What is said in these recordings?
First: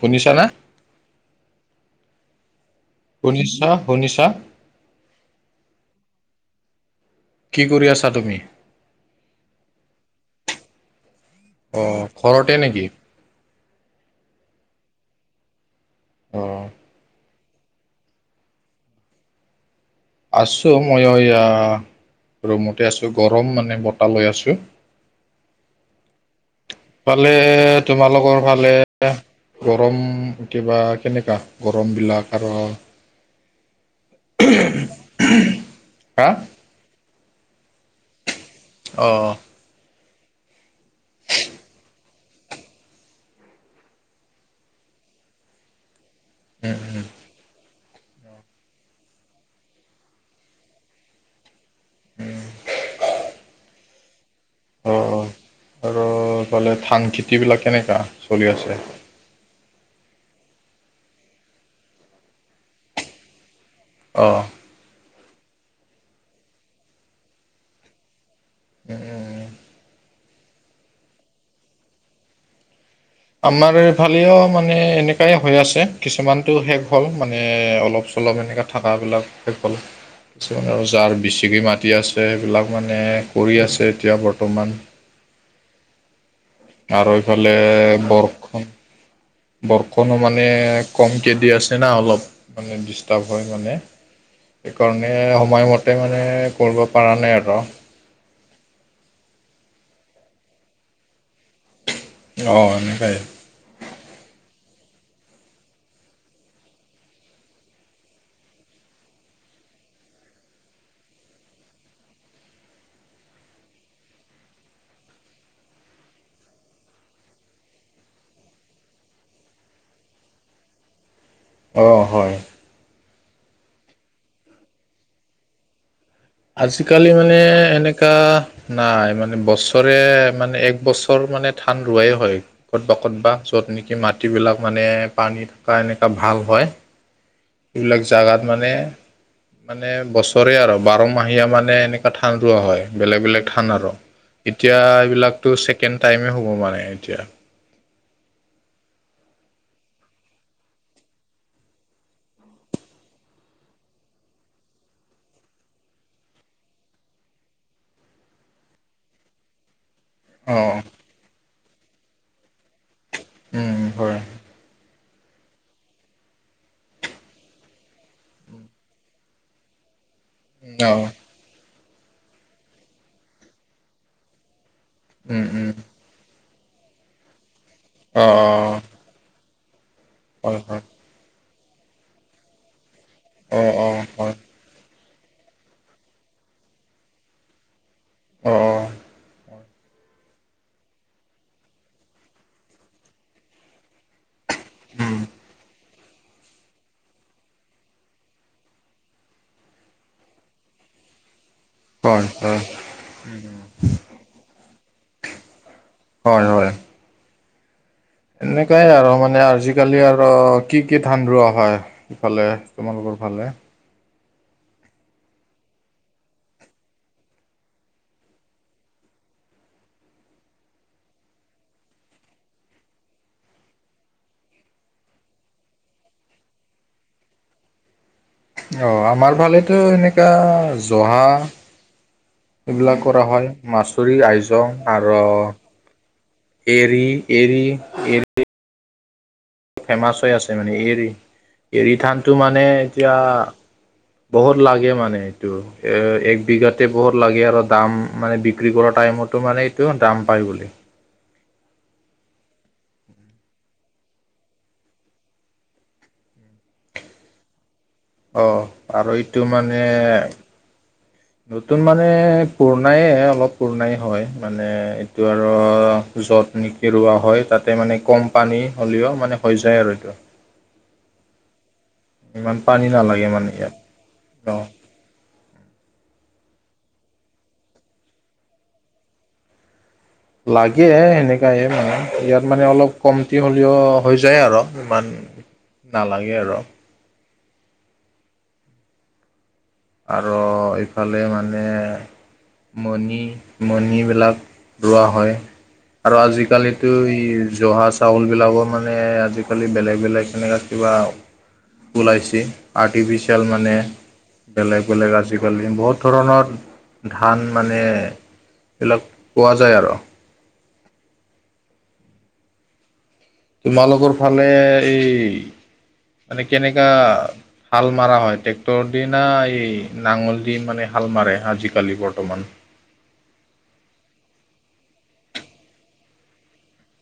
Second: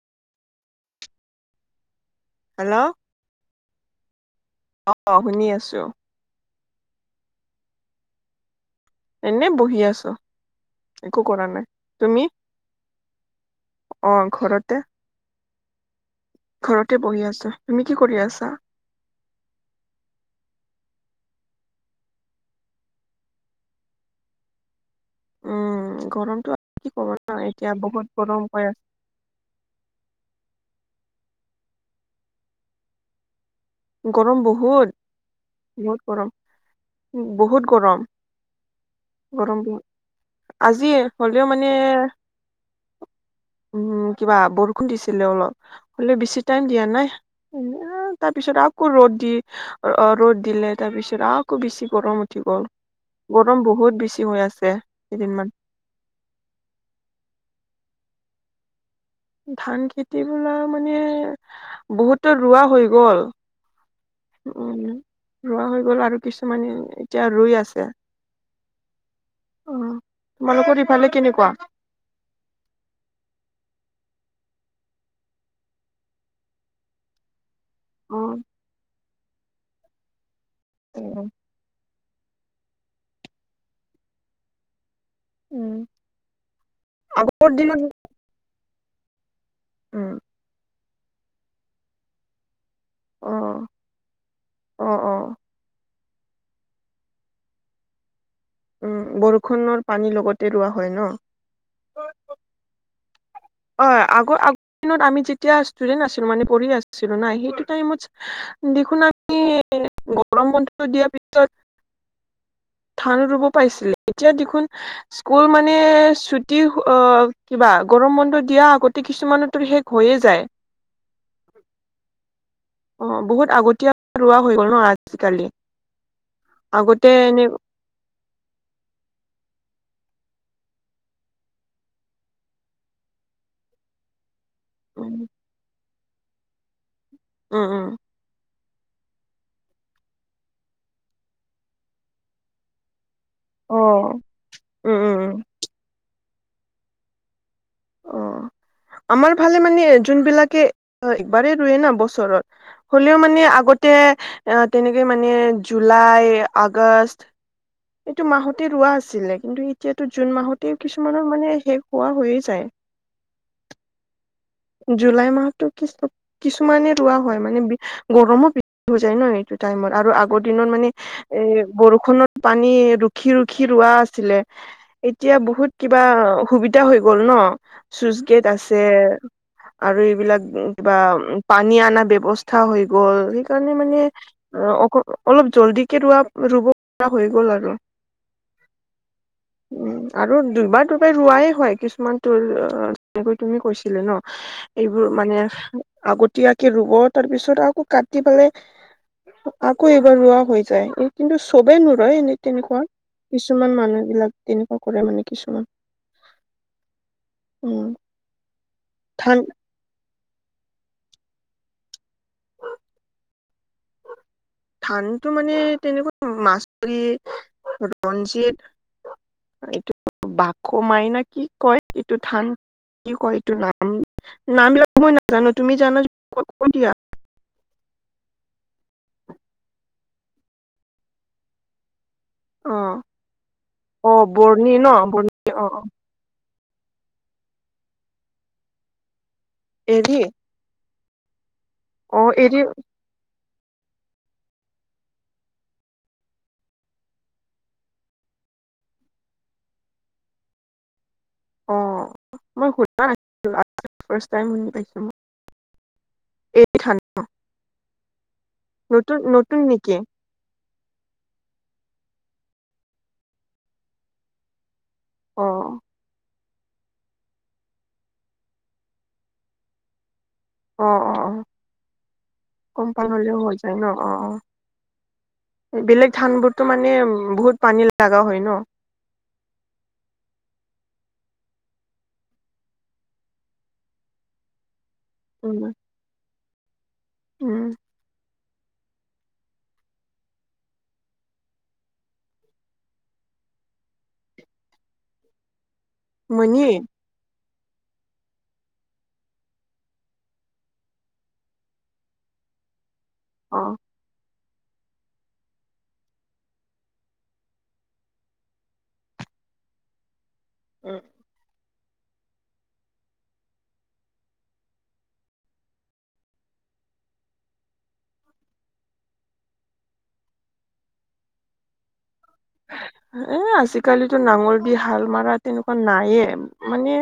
শুনিছ না। হেল্ল', শুনিছা শুনিছা। অ শুনি আছো। কি কৰি আছা তুমি। এনে বহি আছো একো কৰা নাই অ' তুমি। ঘৰতে নেকি অ ঘৰতে অ' ঘৰতে বহি আছো তুমি কি কৰি আছা। আছোঁ মইয়ো এয়া ৰুমতে আছোঁ গৰম মানে বতাহ লৈ আছোঁ। উম গৰমতটো কি ক'ব ন এতিয়া বহুত গৰম হৈ আছে। এ গৰম কিবা কেনেকুৱা গৰম বিলাক আৰু [inaudible] গৰম বহুত বহুত হা গৰম বহুত গৰম। অ' গৰম বহু আজি হলেও মানে। উম কিবা বৰষুণ দিছিলে অলপ হ'লে বেছি। টাইম দিয়া নাই এ তাৰ পিছত আৰু আকৌ ৰ'দ দি ৰ'দ দিলে তাৰপিছত আ, বেছি গৰম উঠি গ'ল গৰম বহুত বেছি হৈ আছে। অ কেইদিনমান আৰু এইফালে ধান খেতি বিলাক কেনেকা চলি আছে। ধান খেতি বিলাক মানে বহুতো ৰোৱা হৈ গ'ল। অ। উ ৰুৱা হৈ গ'ল আৰু কিছুমান এতিয়া ৰুই আছে। উম। অ তোমালোকৰ ইফালে কেনেকুৱা। আমাৰ এইফালেও মানে এনেকাই হৈ আছে কিছুমানতটো শেষ হ'ল। মানে অলপ অ চলপ এনেকাে থকাবলাক শেষে কিছুমানে আৰু জাৰ বেচিকি ম [unintelligible] আছে সেইবিলাক মানে কৰি আছে এতিয়া বৰ্তমান। আৰু আগৰ এইফালে দিনত বৰষুণ উম। বৰষুণো মানে কমকে দি আছে না অলপ। মানে ডিষ্টাব হয় অ', মানে অ', সেইকাৰণে অ'। সময়ম তে মানে কৰিব পৰা নাই আৰ উম বৰষুণৰ পানী লগতে ৰোৱা হয় ন। অ এনেকাই। অ আগ আগৰ দিনত আমি যেতিয়া ষ্টুডেন্টছ আছিলো মানে পঢ়ি আছিলো না সেইটো টাইমত। দেখোন আমি গৰম বন্ধু দিয়াৰ পিছত। থান ৰুব পাইছিলে এতিয়া দেখোন। স্কুল মানে ছুটি অ কিবা গৰম বন্ধত। দিয়া আগতে কিছুমানৰত শেষ হৈয়ে যায়। অ হয়। অ বহুত আগতীয়া ৰোৱা হৈ গ'ল ন আজিকালি। আজিকালি আগতে মানে এনে এনেকা। নাই মানে বছৰে মানে এক বছৰ মানে ধান ৰোৱাই হয়। ক'ত বা ক'ত বা য'ত নেকি মাট। টি বিলাক মানে উম পানী থকা এনেকুৱা ভাল হয় উম উম সেইবিলাক। জাগাত মানে মানে বছৰে আৰ বাৰমাহীয়া মানে এনেকুৱা ঠান ৰোৱা হয়। বেলেগ বেলেগ থান অ আৰু এতিয়া উম উম উম এইবিলাকো ছেকেণ্ড টাইমে হ'ব মানে এতিয়া। । অ [inaudible] আমাৰ ফালে মানে যোনবিলাকে একবাৰেই ৰুয়ে না বছৰত। হ'লেও মানে আগতে অ তেনেকে মানে জুলাই আগষ। এইটো মাহতে ৰোৱা আছিলে কিন্তু এতিয়াতো জুন মাহতে অঁ কিছুমানৰ মানে শেষ হোৱা হৈয়ে যায়। উম উম হয়। জুলাই মাহটো কিছু কিছুমানে ৰোৱা হয় মানে গৰমো বেছি হৈ যায় ন এইটো টাইমত আৰু আগ। ৰ দিনত মানে অঁ এ বৰষুণৰ পানী ৰুখি ৰুখি ৰোৱা আছিলে এতিয়া উম উম বহুত কিবা সুবিধা হৈ গ'ল ন চুইচ গেট অঁ আছে আৰু এইবিলাক অঁ হয় হয় কিবা পানী অনাৰ ব্যৱস্তা হৈ গ'ল অঁ সেইকাৰণে অঁ মানে। হয় অ অ অলপ জল্দিকে ৰোৱা ৰুব পৰা হৈ গ'ল আৰু। অ অ উম আৰু দুবাৰ দুবাৰ ৰোৱাই হয় কিছুমান। তোৰ তেনেকৈ তুমি কৈছিলা ন এইবোৰ মানে। আগতীয়াকে ৰুব তাৰ পিছত আকৌ কাটি পেলাই। আকৌ এবাৰ ৰোৱা হৈ যায় কিন্তু চবেই নোৱৰই হয় এনে তেনেকুৱা কিছুমান মানুহ বিলাক তেনেকুৱা কৰে মানে কিছুমান হয় হয় অ এনেকাই আৰ মানে আজি কালি আৰু কি কি ধান ৰোৱা হয় ইফালে তোমালোকৰ ফালে ধানটো মানে তেনেকুৱা মাছোৰি, ৰঞ্জিত এইটো বাঘ মাৰি নে কি কয় এইটো ঠান কি কয় এইটো নাম নাম বিলাক মই নাজানো তুমি জানা যদি কৈ দিয়া অ আমাৰ ফালেতো এনেকা জহা অ এইবিলাক কৰা হয় অ মাচৰি, বৰ্ণি আইজং ন আৰ বৰ্ণি অ অ এৰি এৰি এৰি ফেমাচ হৈ আছে মানে এৰী, এৰী অ ধানটো এৰি মানে এতিয়া বহুত লাগে মানে এইটো এ এক বিঘাতে বহুত লাগে আৰু দাম মানে বিক্ৰী কৰা টাইমত টো মানে এইটো দাম পাই বুলি অ মই শুনা নাছিলোঁ আজি ফাষ্ট টাইম শুনা পাইছো ম এই ধান ন, অ আৰু এইটো নতুন মানে। নেকি? নতুন মানে পুৰণায়ে অলপ পুৰণাই হয় মানে। সেইটো অ আৰু যতনি। কেৰুৱা হয় তাতে মানে কম পানী হ'লেও মানে হৈ যায় আৰু এইটো। অ অ অ ইমান কম পানী নালাগে হলেও মানে হৈ ইয়াত যায় ন অ অ, অঁ বেলেগ ধান বোৰতো মানে বহুত পানী লগা হয় ন। লাগে সেনেকাই মানে ইয়াত মানে অলপ কমতি হ'লেও হৈ যায় আৰু ইমান। উম নালাগে আৰু উম আৰু এইফালে মানে, মণি মণিবিলাক ৰোৱা হয় আৰু আজি মণি কালিতো, জহা চাউলবিলাকৰ মানে আজিকালি বেলেগ বেলেগ তেনেকুৱা কিবা। ওলাইছে আৰ্টিফিচিয়েল অ মানে। বেলেগ বেলেগ আজিকালি বহুত ধৰণৰ ধান মানে, এইবিলাক পোৱা যায় আৰু উম, তোমালোকৰ ফালে এই মানে কেনেকা, হাল মৰা হয় ট্ৰেক্টৰ দি না এই নাঙল দি মানে হাল মাৰে আজিকালি বৰ্তমান, এ আজিকালিতো নাঙল দি হাল মৰা তেনেকুৱা নায়ে। মানে।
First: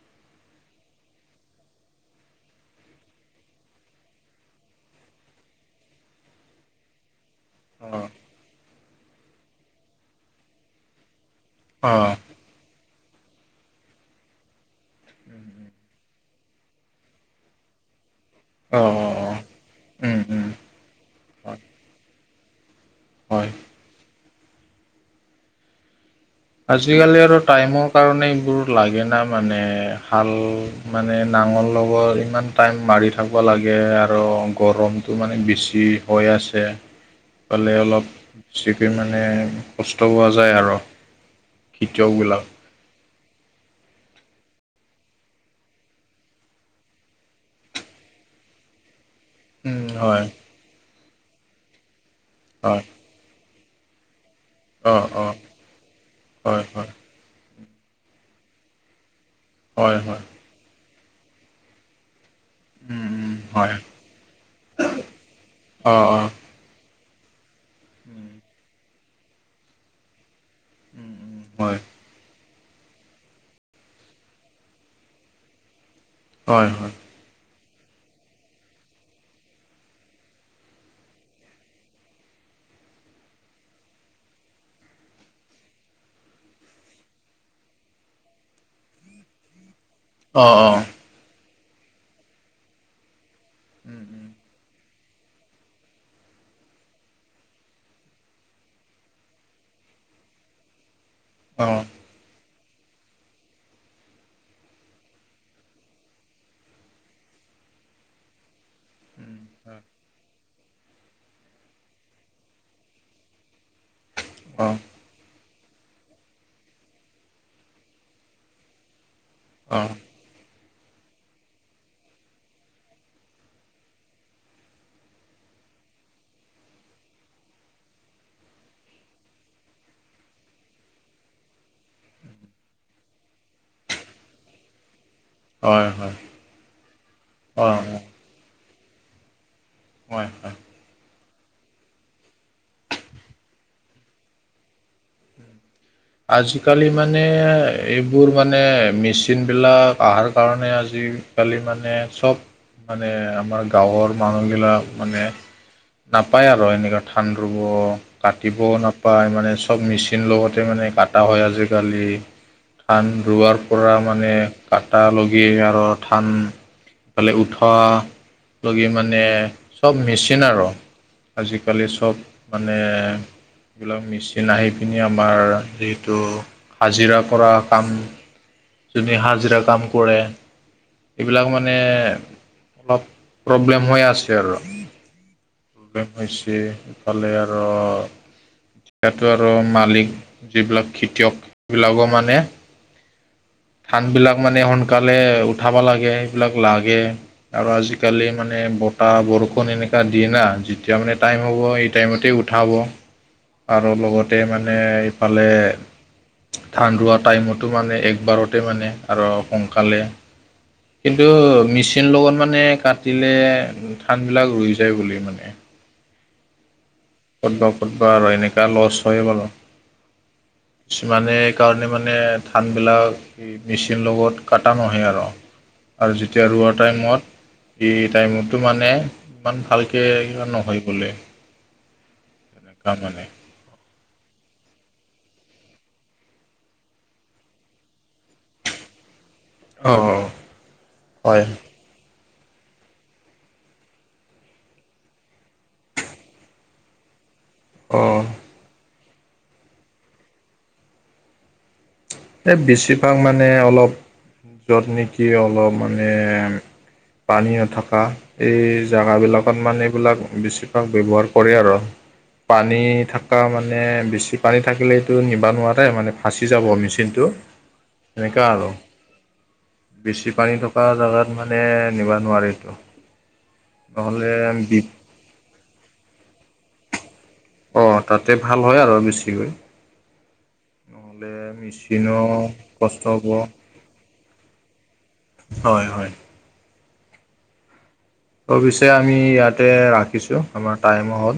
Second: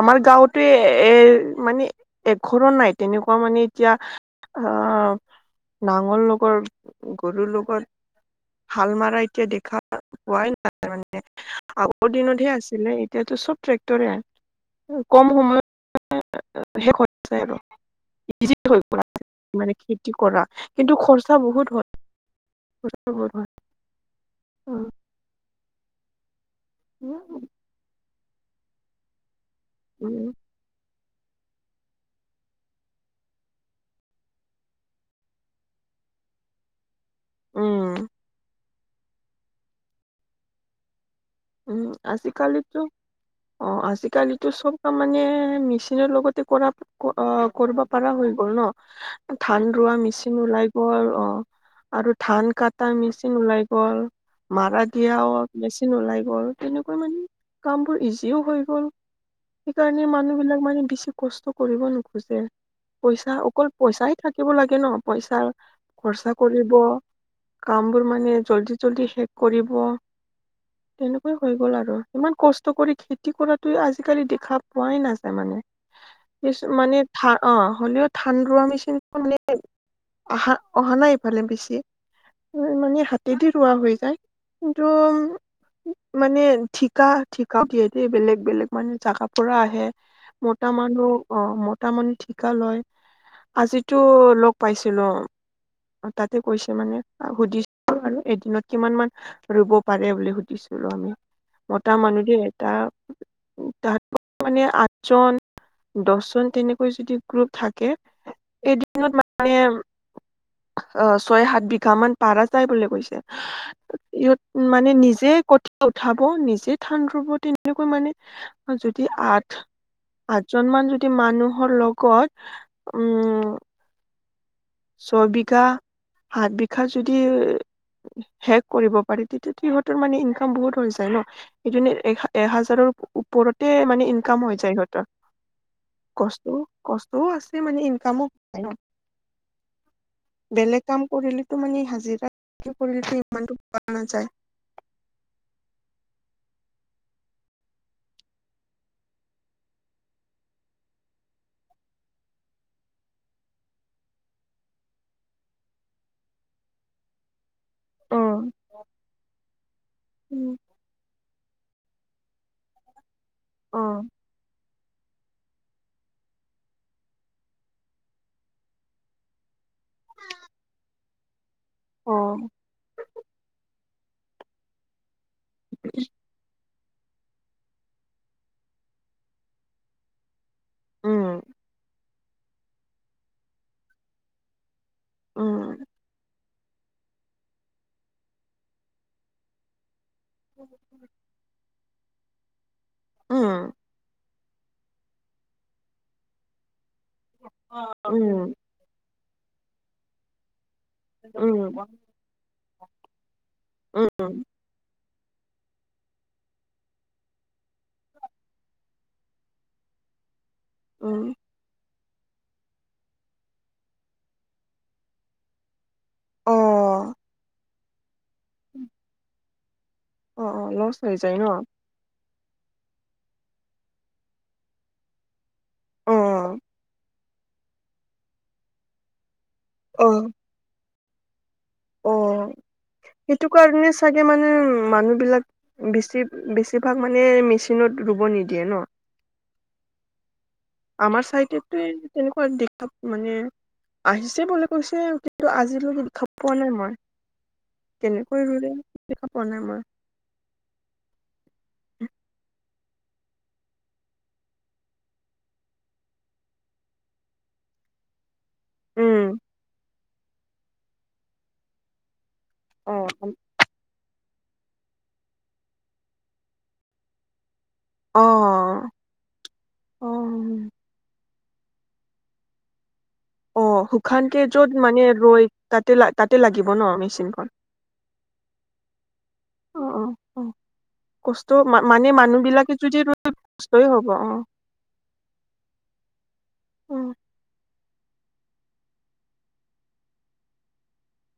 আমাৰ গাঁৱতে এৰ মানে এঘৰো নাই তেনেকুৱা মানে এতিয়া। আহ নাঙল লগৰ গৰুৰ অ লগত, হাল মৰা এতিয়া দেখা পোৱাই নাই মানে অ আগৰ দিনতহে আছিলে। এতিয়াতো চব ট্ৰেক্টৰে আৰু কম সময়ত শেষ হৈ যায় আৰু অ অ [unintelligible] হৈ মানে খেতি উম কৰা উম কিন্তু খৰচা বহুত হয়। বৰ ভাল। হয় অ, আজিকালি আৰু উম টাইমৰ কাৰণে এইবোৰ লাগে না মানে ভাল। মানে নাঙল লগ'ব ইমান টাইম মাৰি থাকিব লাগে আৰু গৰমটো মানে বেছি। হৈ আছে পালে উম অলপ বেচিপি মানে কষ্ট পোৱা যায় আৰু উম আজি খেতিয়কবিলাক কালিটো। [inaudible] অ আজিকালিতো চব কাম মানে মেচিনৰ লগতে কৰা। অ কৰিব পাৰা হৈ গ'ল ন। ধান উম, ৰোৱা হয় মেচিন ওলাই গ'ল অ আৰু ধান হয় কটা মেচিন ওলাই গ'ল। মাৰা অঁ দিয়া অঁ অ মেচিন ওলাই গ'ল হয় হয় তেনেকৈ মানে কামবোৰ ইজিও হৈ গ'ল। হয় সেইকাৰণে হয় মানুহবিলাক মানে বেছি কষ্ট কৰিব নোখোজে। উম, পইচা উম, অকল হয় পইচাই থাকিব লাগে ন পইচা অঁ অঁ খৰচা কৰিব। কাম বোৰ মানে জলদি জলদি শেষ কৰিব। তেনেকুৱাই হৈ গ'ল হয় আৰু ইমান কষ্ট কৰি খেতি কৰাতটো আজিকালি দেখা পোৱাই নাযায় মানে। কিছু হয় হয় মানো অ হ'লেও ধান ৰুৱা মেচিন মানে। অহা অহা নাই ইফালে বেছি। মানে হাতেদি ৰুৱা হৈ যায় কিন্তু। মানে ঠিকা ঠিকা যিহতে বেলেগ বেলেগ মানে জাগাপৰা আহে। অঁ মতা অঁ মানুহ অ মতা মানুহ ঠিকা লয় আজিতো লগত, পাইছো ন। তাতে কৈছে মানে সুধিছো আৰু এদিনত কিমান মান ৰুব পাৰে বুলি সুধিছে। দিছিলো আমি অঁ মতা মানুহ দেই। [unintelligible] তাহত মানে আঠজন। দহ জন তেনেকৈ যদি গ্ৰুপ থাকে এদিন। ত মানে আহ ছয় সাত বিঘা মান পাৰা যায় বুলি কৈছে। ইয়ত মানে নিজে। কঠীয়া উঠাব নিজে ধান ৰুব তেনেকৈ মানে যদি আঠ। অ'। আঠজন মান যদি মানুহৰ লগত উম। ছয় বিঘা সাত বিঘা যদি শেষ কৰিব পাৰি তেতিয়াতো সিহঁতৰ মানে ইনকাম বহুত হৈ যায় ন। সেইটো এ এহাজাৰৰ ওপৰতে মানে ইনকাম হৈ যায় সিহঁতৰ। অঁ হয় অ', অ', হয় কষ্ট কষ্টও আছে অঁ মানে ইনকামো পায় ন। হয়। হয় বেলেগ কাম কৰিলেতো মানে হাজিৰা কৰিলেতো ইমানতো পোৱা নাযায়। আজিকালি মানে এইবোৰ মানে মেচিনবিলাক অহাৰ কাৰণে আজি আজিকালি মানে চব মানে আমাৰ গাঁৱৰ মানুহবিলাক মানে নাপায় আৰু এনেকুৱা ধান ৰুব উম কাটিবও নাপায় মানে চব মেচিন লগতে মানে। কটা হয় আজিকালি ধান ৰোৱাৰ অ পৰা মানে। কাটা লগি আৰু ধান। ইফালে উঠোৱা লগি মানে চব মেচিন আৰু। আজিকালি চব অ', মানে এইবিলাক মেচিন আহি পিনি আমাৰ যিহেতু হাজিৰা কৰা কাম। যোনে হাজিৰা কাম কৰে উম এইবিলাক মানে অলপ প্ৰব্লেম হৈ আছে আৰু। উ'ম। প্ৰথম হৈছে ইফালে আৰু এতিয়া আৰু মালিক যিবিলাক খেতিয়ক সেইবিলাকো মানে অ' ধান বিলাক মানে সোনকালে উঠাব লাগে সেইবিলাক লাগে। আৰু উম আজিকালি মানে বতাহ বৰষুণ এনেকুৱা দিয়ে না যি তিয়া মানে টাইম হ'ব উম এই টাইমতে উঠাব, আৰু লগতে উম মানে এইফালে ধান ৰুৱাৰ টাইমটো মানে এক- বাৰতে মানে আৰু সোনকালে কিন্তু উম মিচ মিচিন লগত মানে কাটিলে ধানবিলাক ৰৈ যায় বুলি মানে। অ', ক'তবা ক'তবা আৰু এনেকুৱা ল'ছ হয়ে বাৰু। অ অ লছ হৈ কিছুমানে যায় ন কাৰণে মানে ধানবিলাক মেচিন লগত কাটা নহয় আৰু। অ আৰু যেতিয়া ৰোৱা টাইমত, এই টাইমতো মানে ইমান ভালকে অ কিবা নহয় বোলে, অ তেনেকুৱা মানে। সেইটো কাৰণে চাগে মানে মানুহ বিলাক বেছি বেছিভাগ মানে মেচিনত ৰুব নিদিয়ে ন। অ', অ' আমাৰ চাইডেতো তেনেকুৱা মানে। আহিছে বুলি কৈছে কিন্তু আজিলৈকে দেখা পোৱা নাই মই। অ কেনেকৈ ৰুলে দেখা পোৱা নাই মই। এই বেছিভাগ মানে অলপ য'ত নেকি অলপ মানে পানী নথকা এই উম জাগাবিলাকত মানে এইবিলাক বেছিভাগ ব্যৱহাৰ কৰে আৰু। পানী অ থাকা মানে বেছি পানী থাকিলেওটো নিবা নোৱাৰে মানে ফাঁচি যাব মেচিনটো। টো অ সেনেকা আৰু অ বেছি পানী কা জেগাত মানে নিব নোৱাৰিলো অ শুকানকে য'ত মানে ৰৈ তাতে ল তাতে লাগিব ন মেচিনখন। অ তাতে ভাল হয় আৰু বেছিকৈ। অ অ অ নহ'লে কষ্ট মেচিন মানে মানুহ বিলাকে যদি কষ্ট হ'ব। ৰুই কষ্টই হ'ব অ হয় হয়। উম অ পিছে আমি ইয়াতে ৰাখিছোঁ আমাৰ টাইমো হ'ল।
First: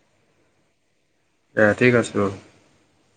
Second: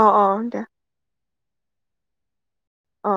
অ অ দিয়া। এ ঠিক আছে বাৰু। অ